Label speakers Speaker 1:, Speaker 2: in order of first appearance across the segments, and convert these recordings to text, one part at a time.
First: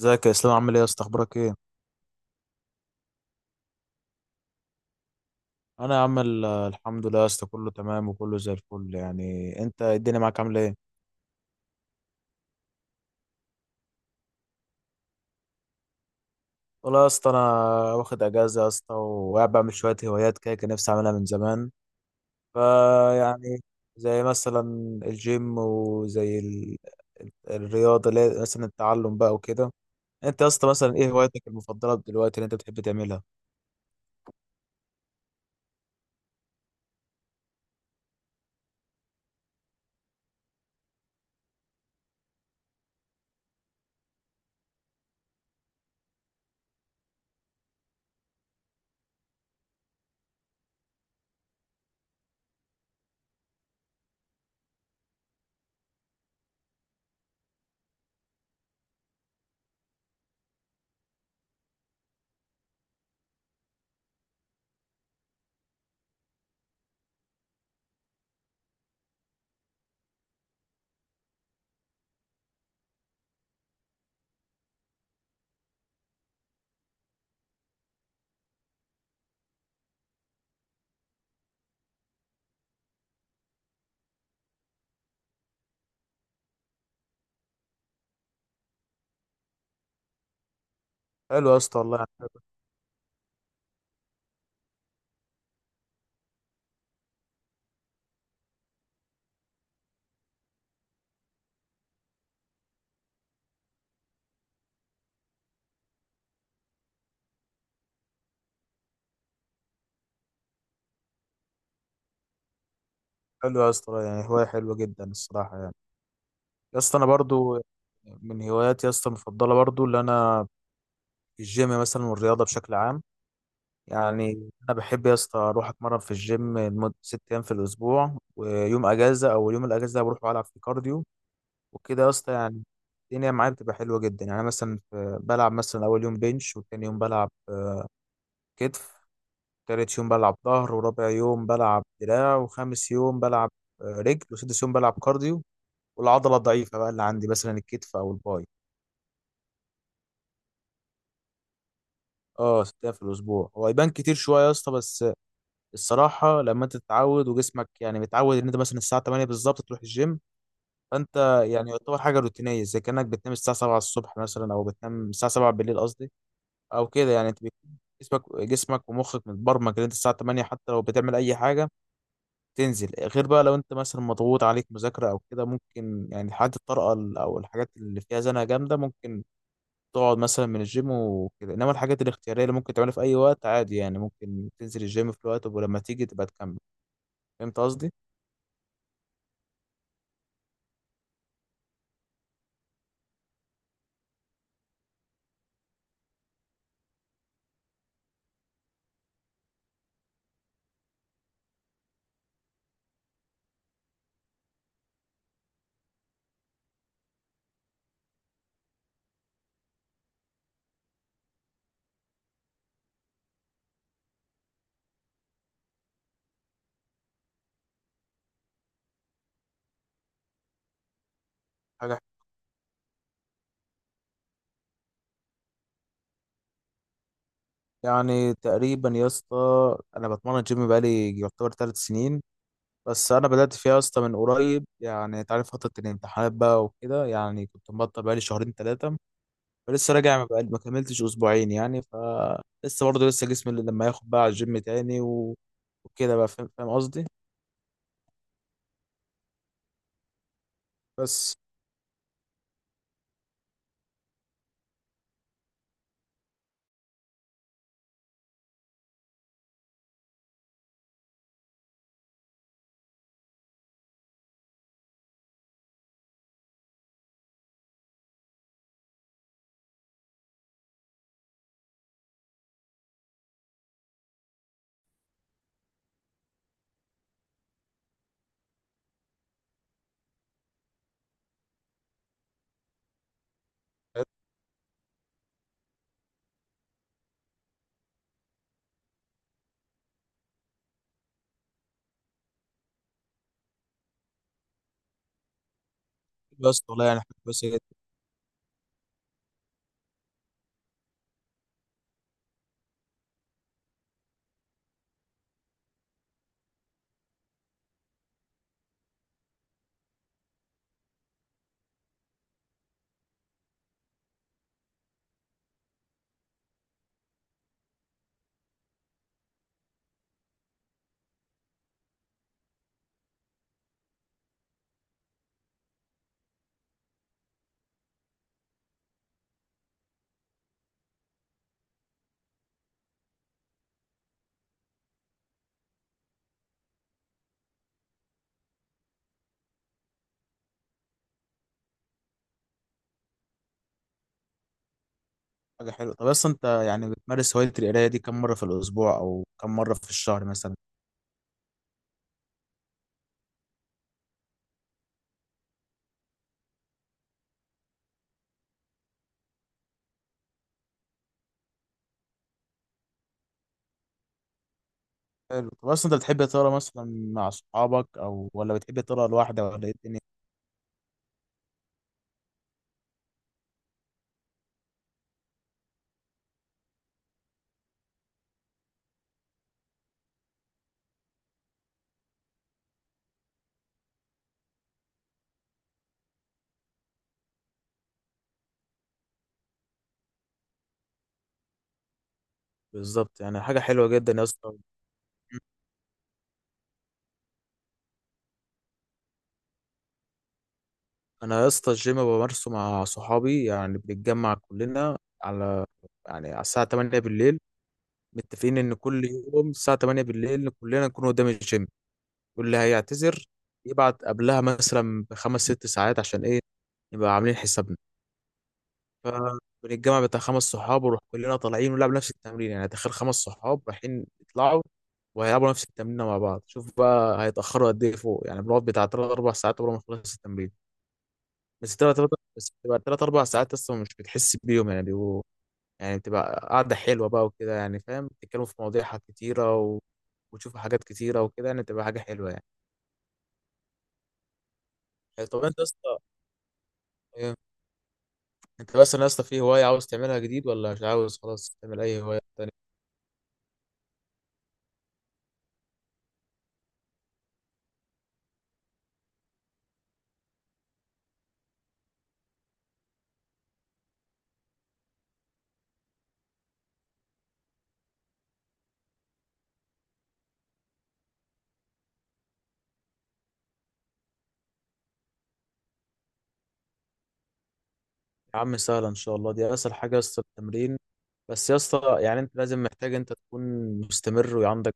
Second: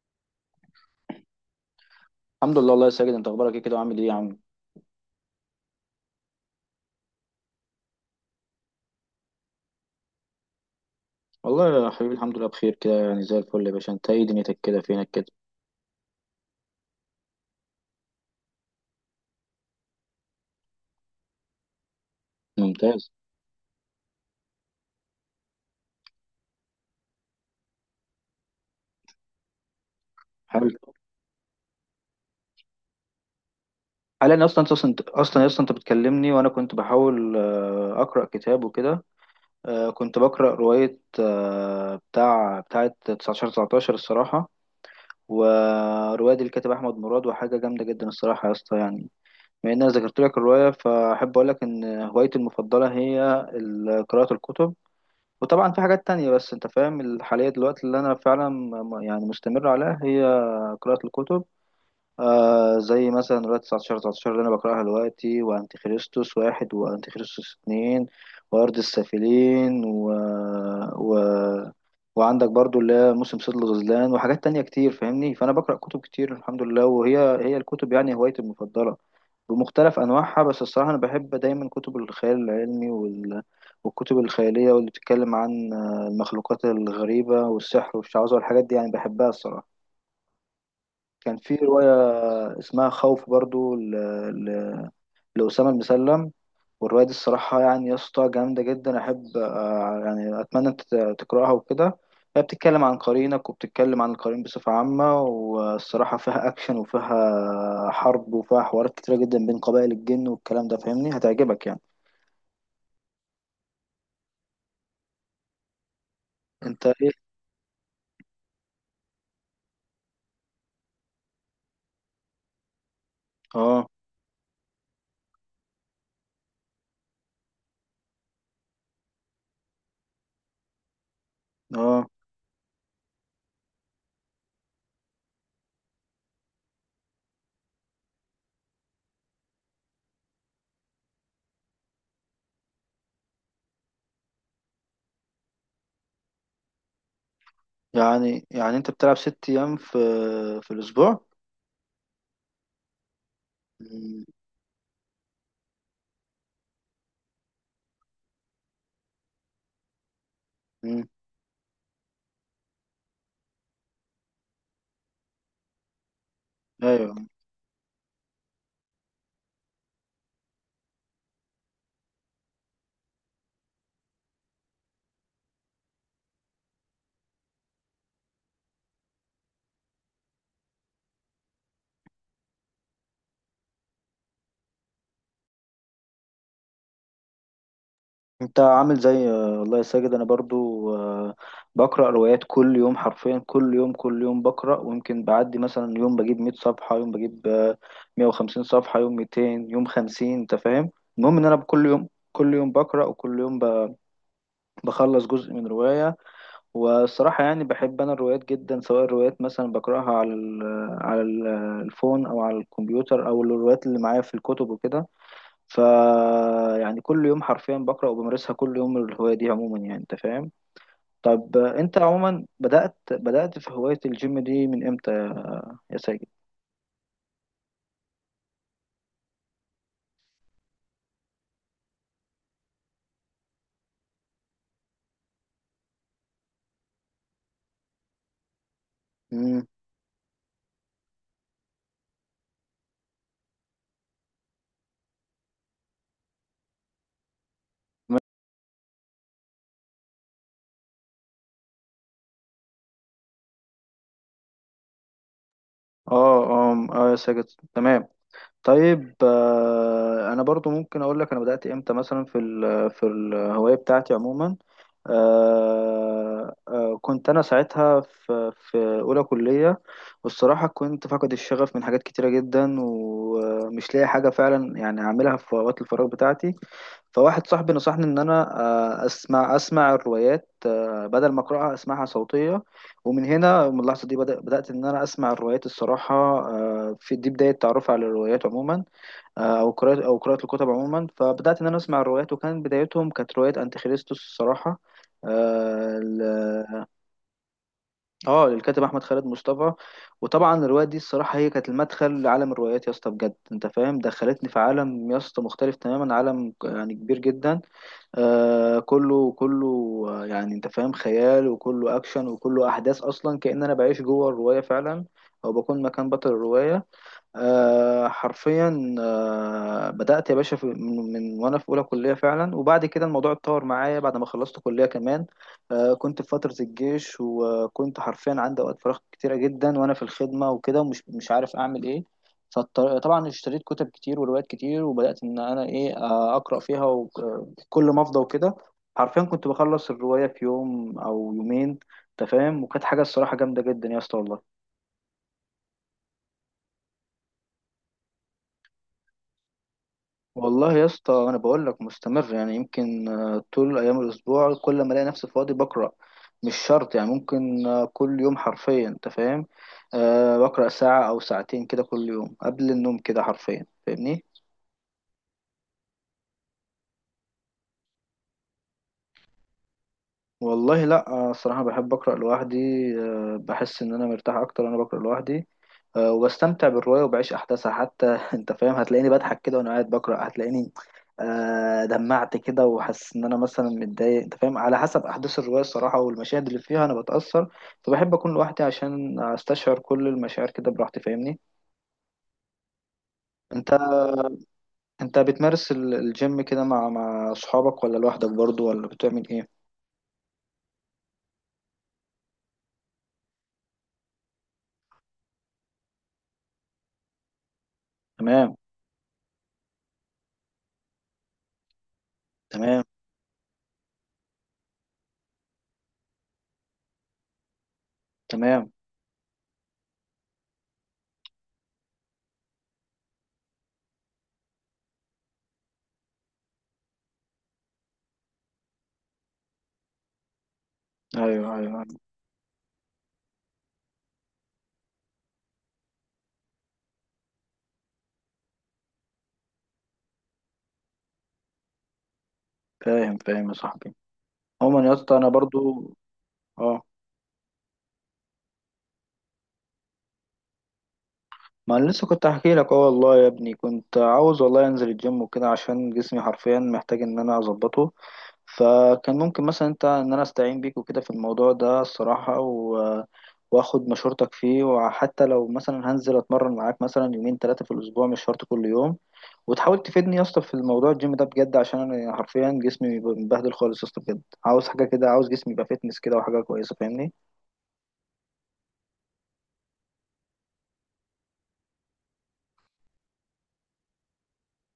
Speaker 1: ازيك يا اسلام، عامل ايه يا اسطى؟ اخبارك ايه؟
Speaker 2: الحمد لله، والله يا ساجد انت اخبارك ايه كده وعامل ايه يا عم؟
Speaker 1: انا يا عم الحمد لله يا اسطى، كله تمام وكله زي الفل. يعني انت الدنيا معاك عامله ايه؟
Speaker 2: والله يا حبيبي الحمد لله بخير كده يعني زي الفل يا باشا. انت ايه دنيتك كده؟ فينك كده؟
Speaker 1: والله يا اسطى انا واخد اجازه يا اسطى، وقاعد بعمل شويه هوايات كده كان نفسي اعملها من زمان.
Speaker 2: ممتاز.
Speaker 1: فيعني زي مثلا الجيم وزي ال... الرياضه اللي هي مثلا التعلم بقى وكده. انت يا اسطى
Speaker 2: حلو.
Speaker 1: مثلا ايه هوايتك المفضله دلوقتي اللي انت بتحب تعملها؟
Speaker 2: حاليا اصلا انت بتكلمني وانا كنت بحاول اقرا كتاب وكده. كنت بقرا روايه بتاع بتاعه 19 19 الصراحه. وروايه دي الكاتب احمد مراد وحاجه جامده جدا الصراحه يا اسطى يعني. بما ان انا ذكرت لك الروايه فاحب اقول لك ان هوايتي المفضله هي قراءه الكتب. وطبعا في حاجات تانية بس انت فاهم الحالية دلوقتي اللي انا فعلا يعني مستمر عليها هي قراءة الكتب. زي مثلا رواية 19 19 اللي أنا بقرأها دلوقتي، وأنتي خريستوس واحد، وأنتي خريستوس اتنين، وأرض السافلين و... وعندك برضو اللي هي موسم صيد الغزلان وحاجات تانية كتير فاهمني. فأنا بقرأ كتب كتير الحمد لله، وهي هي الكتب يعني هوايتي المفضلة، بمختلف أنواعها. بس الصراحة أنا بحب دايما كتب الخيال العلمي والكتب الخيالية واللي بتتكلم عن المخلوقات الغريبة والسحر والشعوذة والحاجات دي يعني بحبها الصراحة. كان
Speaker 1: حلو
Speaker 2: في
Speaker 1: يا اسطى
Speaker 2: رواية
Speaker 1: والله يعني.
Speaker 2: اسمها خوف برضو، ل... لأسامة المسلم. والرواية دي الصراحة يعني يا اسطى جامدة جدا. أحب يعني أتمنى أنت تقرأها وكده. هي بتتكلم عن قرينك وبتتكلم عن القرين بصفة عامة. والصراحة فيها أكشن وفيها حرب وفيها حوارات كتيرة جدا بين قبائل الجن والكلام ده فاهمني، هتعجبك يعني.
Speaker 1: حلو يا اسطى، والله يعني هوايه حلوه جدا الصراحه يعني. يا
Speaker 2: أنت
Speaker 1: اسطى انا
Speaker 2: إيه؟
Speaker 1: برضو من هواياتي يا اسطى المفضله برضو اللي انا الجيم مثلا والرياضه بشكل عام.
Speaker 2: آه.
Speaker 1: يعني انا بحب يا اسطى اروح اتمرن في الجيم لمده ست ايام في الاسبوع، ويوم اجازه او يوم الاجازه ده بروح العب في كارديو. وكده
Speaker 2: آه.
Speaker 1: يا اسطى يعني الدنيا معايا بتبقى حلوه جدا. يعني أنا مثلا بلعب مثلا اول يوم بنش، وتاني يوم بلعب كتف، تالت يوم بلعب ظهر، ورابع يوم بلعب دراع، وخامس يوم بلعب رجل، وسادس يوم بلعب كارديو. والعضله الضعيفه بقى اللي عندي مثلا الكتف او
Speaker 2: يعني
Speaker 1: الباي.
Speaker 2: يعني أنت بتلعب ست أيام في الأسبوع؟
Speaker 1: اه، ست ايام في الاسبوع. هو يبان كتير
Speaker 2: مم.
Speaker 1: شويه يا اسطى، بس الصراحه لما انت تتعود وجسمك يعني متعود ان انت مثلا الساعه 8 بالظبط تروح الجيم،
Speaker 2: مم.
Speaker 1: فانت يعني يعتبر حاجه روتينيه. زي كانك بتنام الساعه 7 الصبح مثلا، او بتنام الساعه 7 بالليل قصدي، او كده.
Speaker 2: أيوه.
Speaker 1: يعني انت بيكون جسمك ومخك متبرمج ان انت الساعه 8 حتى لو بتعمل اي حاجه تنزل. غير بقى لو انت مثلا مضغوط عليك مذاكره او كده، ممكن يعني حالات الطارئه او الحاجات اللي فيها زنقه جامده، ممكن تقعد مثلا من الجيم وكده. انما الحاجات الاختياريه اللي ممكن تعملها في اي وقت عادي، يعني ممكن تنزل الجيم في الوقت ولما تيجي تبقى تكمل. فهمت قصدي؟
Speaker 2: انت عامل زي والله يا ساجد انا برضو بقرا روايات كل يوم، حرفيا كل يوم كل يوم بقرا، ويمكن بعدي مثلا يوم بجيب 100 صفحه، يوم بجيب 150 صفحه، يوم 200، يوم 50. انت فاهم. المهم ان انا كل يوم كل يوم بقرا، وكل يوم بخلص جزء من روايه. والصراحه يعني بحب انا الروايات جدا، سواء الروايات مثلا بقراها على الفون او على الكمبيوتر او الروايات اللي معايا في الكتب وكده. ف يعني كل يوم حرفيا بقرأ وبمارسها كل يوم الهواية دي عموما يعني انت فاهم. طب انت
Speaker 1: حاجه
Speaker 2: عموما بدأت في هواية الجيم دي من امتى يا ساجد؟
Speaker 1: يعني تقريبا يا اسطى انا بتمرن جيم بقالي يعتبر ثلاث سنين، بس انا بدات فيها يا اسطى من قريب. يعني انت عارف فتره الامتحانات بقى وكده، يعني كنت مبطل بقالي شهرين ثلاثه.
Speaker 2: امم.
Speaker 1: فلسه راجع، ما كملتش اسبوعين يعني. فلسه برضه لسه جسمي اللي لما ياخد بقى على الجيم تاني و... وكده بقى. فاهم قصدي؟ بس.
Speaker 2: اه، اه، آه يا ساجد. تمام. طيب انا برضو ممكن اقول لك انا بدأت امتى، مثلا، في الهواية بتاعتي عموما. كنت انا ساعتها في اولى كلية. والصراحة كنت فاقد الشغف من حاجات كتيرة جدا، ومش لاقي حاجة فعلا يعني اعملها في اوقات الفراغ بتاعتي. فواحد صاحبي نصحني ان انا اسمع الروايات بدل ما اقراها اسمعها صوتية. ومن هنا، من اللحظة دي بدأت إن أنا أسمع الروايات الصراحة. في دي بداية تعرفي على الروايات عموما. أو قراءة الكتب عموما. فبدأت إن أنا أسمع الروايات، وكان بدايتهم كانت رواية أنتيخريستوس الصراحة، آه
Speaker 1: بس والله
Speaker 2: ل-
Speaker 1: يعني حاجة كويسة.
Speaker 2: للكاتب أحمد خالد مصطفى. وطبعا الرواية دي الصراحة هي كانت المدخل لعالم الروايات يا اسطى، بجد أنت فاهم دخلتني في عالم يا اسطى مختلف تماما، عالم يعني كبير جدا. كله كله يعني انت فاهم خيال، وكله اكشن، وكله احداث، اصلا كأن انا بعيش جوه الرواية فعلا، او بكون مكان بطل الرواية. حرفيا بدأت يا باشا في من وانا في اولى كلية فعلا، وبعد كده الموضوع اتطور معايا بعد ما خلصت كلية كمان. كنت في فترة الجيش، وكنت حرفيا عندي اوقات فراغ كتيرة جدا وانا في الخدمة وكده، ومش مش عارف اعمل ايه. فطبعا اشتريت كتب كتير وروايات كتير، وبدأت ان انا ايه اقرأ فيها وكل ما افضى وكده. حرفيا كنت بخلص الرواية في يوم او يومين انت فاهم. وكانت حاجة الصراحة جامدة جدا يا اسطى والله.
Speaker 1: حاجة حلوة. طب أصلا أنت يعني بتمارس هواية القراية دي كم مرة في الأسبوع أو كم مرة في الشهر مثلا؟
Speaker 2: والله يا اسطى انا بقول لك مستمر، يعني يمكن طول ايام الاسبوع كل ما الاقي نفسي فاضي بقرا. مش شرط يعني، ممكن كل يوم حرفيا انت فاهم. بقرا ساعه او ساعتين كده كل يوم قبل النوم كده حرفيا فاهمني.
Speaker 1: حلو. طب أصلا أنت بتحب تقرا مثلا مع صحابك أو، ولا بتحب تقرا لوحدك، ولا إيه الدنيا؟
Speaker 2: والله لا. الصراحة بحب أقرأ لوحدي. بحس إن أنا مرتاح أكتر وأنا بقرأ لوحدي. وبستمتع بالرواية وبعيش أحداثها حتى أنت فاهم، هتلاقيني بضحك كده وأنا قاعد بقرأ، هتلاقيني دمعت كده، وحاسس إن أنا مثلا متضايق أنت فاهم، على حسب أحداث الرواية الصراحة والمشاهد اللي فيها أنا بتأثر. فبحب أكون لوحدي عشان أستشعر كل المشاعر كده براحتي فاهمني.
Speaker 1: بالظبط يعني، حاجة
Speaker 2: أنت
Speaker 1: حلوة جدا يا اسطى.
Speaker 2: أنت بتمارس الجيم كده مع أصحابك، ولا لوحدك برضو، ولا بتعمل إيه؟
Speaker 1: أنا يا اسطى الجيم بمارسه مع صحابي. يعني بنتجمع كلنا على يعني على الساعة 8 بالليل.
Speaker 2: تمام.
Speaker 1: متفقين إن كل يوم الساعة 8 بالليل كلنا نكون قدام الجيم، واللي
Speaker 2: تمام.
Speaker 1: هيعتذر يبعت قبلها مثلا بخمس ست ساعات عشان إيه نبقى عاملين حسابنا.
Speaker 2: تمام.
Speaker 1: فبنتجمع بتاع خمس صحاب ونروح كلنا طالعين ونلعب نفس التمرين. يعني تخيل خمس صحاب رايحين يطلعوا وهيلعبوا نفس التمرين مع بعض، شوف بقى هيتأخروا قد ايه فوق. يعني بنقعد بتاع تلات أربع ساعات قبل ما نخلص التمرين.
Speaker 2: أيوه، أيوه،
Speaker 1: بس تلات
Speaker 2: أيوه.
Speaker 1: تلات بس بتبقى تلات أربع ساعات أصلا مش بتحس بيهم يعني. بيبقوا يعني بتبقى قعدة حلوة بقى وكده يعني، فاهم؟ بتتكلموا في مواضيع، حاجات كتيرة و... وتشوفوا حاجات كتيرة وكده، يعني بتبقى حاجة حلوة يعني.
Speaker 2: فاهم، فاهم يا صاحبي. عموما يا اسطى انا
Speaker 1: طب أنت
Speaker 2: برضو
Speaker 1: يا اسطى
Speaker 2: اه
Speaker 1: إيه؟ أنت مثلا يا اسطى في هواية عاوز تعملها جديد، ولا مش عاوز خلاص
Speaker 2: ما
Speaker 1: تعمل
Speaker 2: انا
Speaker 1: أي
Speaker 2: لسه
Speaker 1: هواية؟
Speaker 2: كنت احكي لك. اه والله يا ابني كنت عاوز، والله، انزل الجيم وكده عشان جسمي حرفيا محتاج ان انا اظبطه. فكان ممكن مثلا انت ان انا استعين بيك وكده في الموضوع ده الصراحة واخد مشورتك فيه، وحتى لو مثلا هنزل اتمرن معاك مثلا يومين ثلاثة في الاسبوع، مش شرط كل يوم. وتحاول تفيدني يا اسطى في الموضوع الجيم ده بجد، عشان انا حرفيا جسمي مبهدل خالص يا اسطى بجد، عاوز حاجة كده، عاوز جسمي يبقى فيتنس كده وحاجة كويسة فاهمني.
Speaker 1: يا عم سهلة إن شاء الله، دي أسهل حاجة يا اسطى التمرين. بس يا اسطى يعني أنت لازم، محتاج أنت تكون مستمر وعندك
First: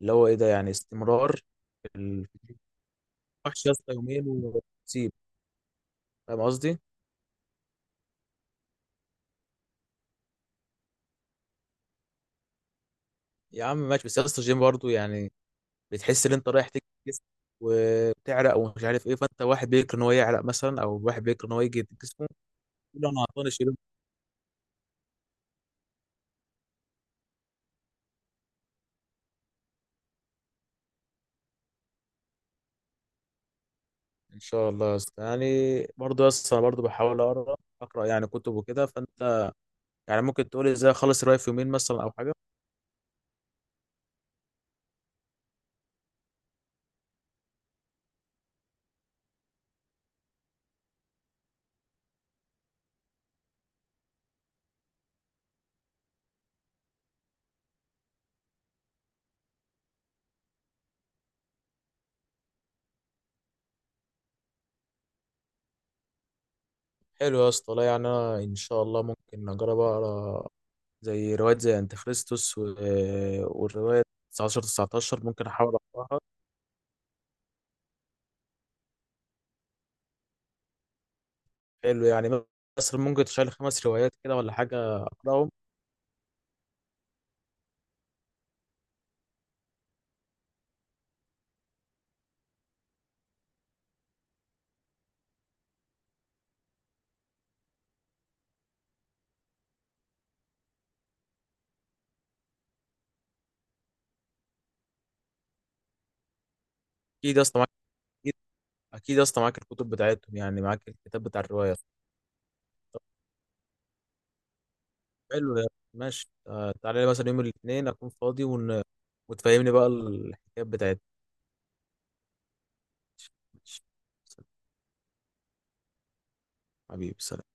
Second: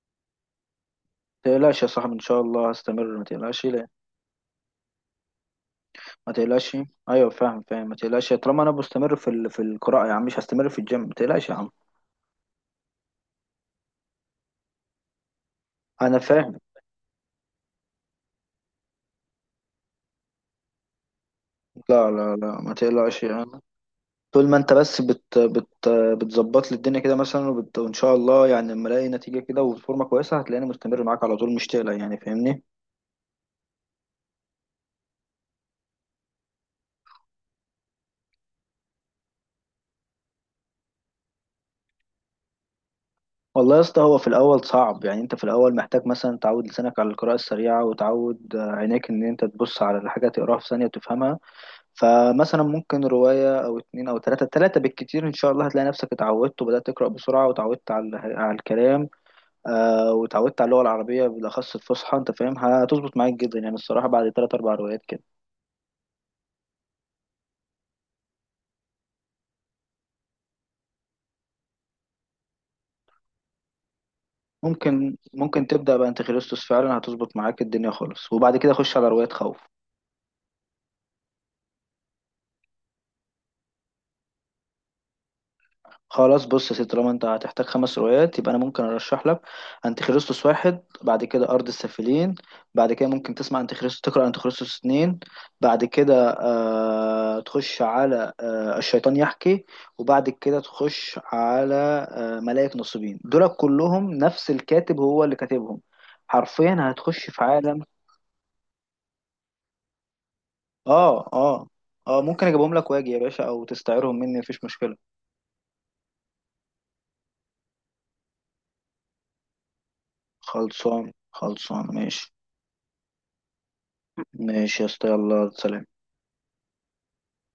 Speaker 1: اللي هو إيه ده يعني استمرار.
Speaker 2: تقلقش يا
Speaker 1: في
Speaker 2: صاحبي ان
Speaker 1: ال-
Speaker 2: شاء
Speaker 1: في
Speaker 2: الله هستمر، ما تقلقش
Speaker 1: الوحش يا
Speaker 2: لا.
Speaker 1: اسطى يومين وتسيب.
Speaker 2: ما
Speaker 1: فاهم
Speaker 2: تقلقش.
Speaker 1: قصدي؟
Speaker 2: ايوه فاهم، فاهم، ما تقلقش، طالما انا مستمر في القراءه يا عم، مش هستمر في الجيم، ما تقلقش يا عم.
Speaker 1: يا عم ماشي، بس يا اسطى الجيم برضه يعني
Speaker 2: انا
Speaker 1: بتحس إن أنت
Speaker 2: فاهم.
Speaker 1: رايح تكسب جسم وبتعرق ومش عارف إيه. فأنت واحد بيكره إن هو يعرق مثلا، أو واحد بيكره إن هو يجي
Speaker 2: لا،
Speaker 1: جسمه
Speaker 2: لا، لا، ما
Speaker 1: يقول أنا
Speaker 2: تقلقش
Speaker 1: عطلان
Speaker 2: يعني.
Speaker 1: الشيلون.
Speaker 2: طول ما انت بس بت بت بتظبط لي الدنيا كده مثلا، وان شاء الله يعني لما الاقي نتيجه كده وفورمه كويسه هتلاقيني مستمر معاك على طول مش تقلق يعني فاهمني.
Speaker 1: إن شاء الله يا اسطى يعني. برضه يا اسطى أنا برضه بحاول أقرأ يعني كتب وكده. فأنت يعني ممكن تقول إزاي أخلص الرايف في يومين مثلا أو حاجة؟
Speaker 2: والله يا اسطى هو في الاول صعب، يعني انت في الاول محتاج مثلا تعود لسانك على القراءه السريعه، وتعود عينيك ان انت تبص على الحاجه تقراها في ثانيه وتفهمها. فمثلا ممكن رواية أو اتنين أو تلاتة، تلاتة بالكتير إن شاء الله هتلاقي نفسك اتعودت، وبدأت تقرأ بسرعة، وتعودت على الكلام. وتعودت على اللغة العربية بالأخص الفصحى أنت فاهم، هتظبط معاك جدا يعني الصراحة بعد تلات أربع روايات كده.
Speaker 1: حلو يا اسطى. لا يعني انا ان شاء الله ممكن اجرب اقرا زي روايات زي انت خريستوس و... والروايه 19
Speaker 2: ممكن
Speaker 1: 19 ممكن
Speaker 2: ممكن
Speaker 1: احاول
Speaker 2: تبدأ بقى
Speaker 1: اقراها.
Speaker 2: أنت خريستوس، فعلا هتظبط معاك الدنيا خالص، وبعد كده خش على رواية خوف.
Speaker 1: حلو يعني. مثلا ممكن تشيل خمس روايات كده ولا حاجه اقراهم؟
Speaker 2: خلاص بص يا سيدي، طالما انت هتحتاج خمس روايات، يبقى انا ممكن ارشح لك انتيخريستوس واحد، بعد كده ارض السافلين، بعد كده ممكن تسمع انتيخريستوس، تقرا انتيخريستوس اتنين، بعد كده تخش على الشيطان يحكي، وبعد كده تخش على ملائك نصيبين. دول كلهم نفس الكاتب هو اللي كاتبهم. حرفيا هتخش
Speaker 1: اكيد يا
Speaker 2: في
Speaker 1: اسطى معاك.
Speaker 2: عالم.
Speaker 1: اكيد. اكيد يا اسطى معاك الكتب بتاعتهم، يعني معاك الكتاب
Speaker 2: اه،
Speaker 1: بتاع
Speaker 2: اه،
Speaker 1: الروايه.
Speaker 2: اه، ممكن اجيبهم لك واجي يا باشا، او تستعيرهم مني مفيش مشكله.
Speaker 1: حلو يا ماشي. تعالى لي مثلا يوم الاثنين اكون فاضي وتفهمني بقى الحكايات بتاعتك.
Speaker 2: خلصان، خلصان، ماشي.
Speaker 1: ماشي.
Speaker 2: ماشي يا اسطى، يلا سلام.
Speaker 1: حبيبي، سلام.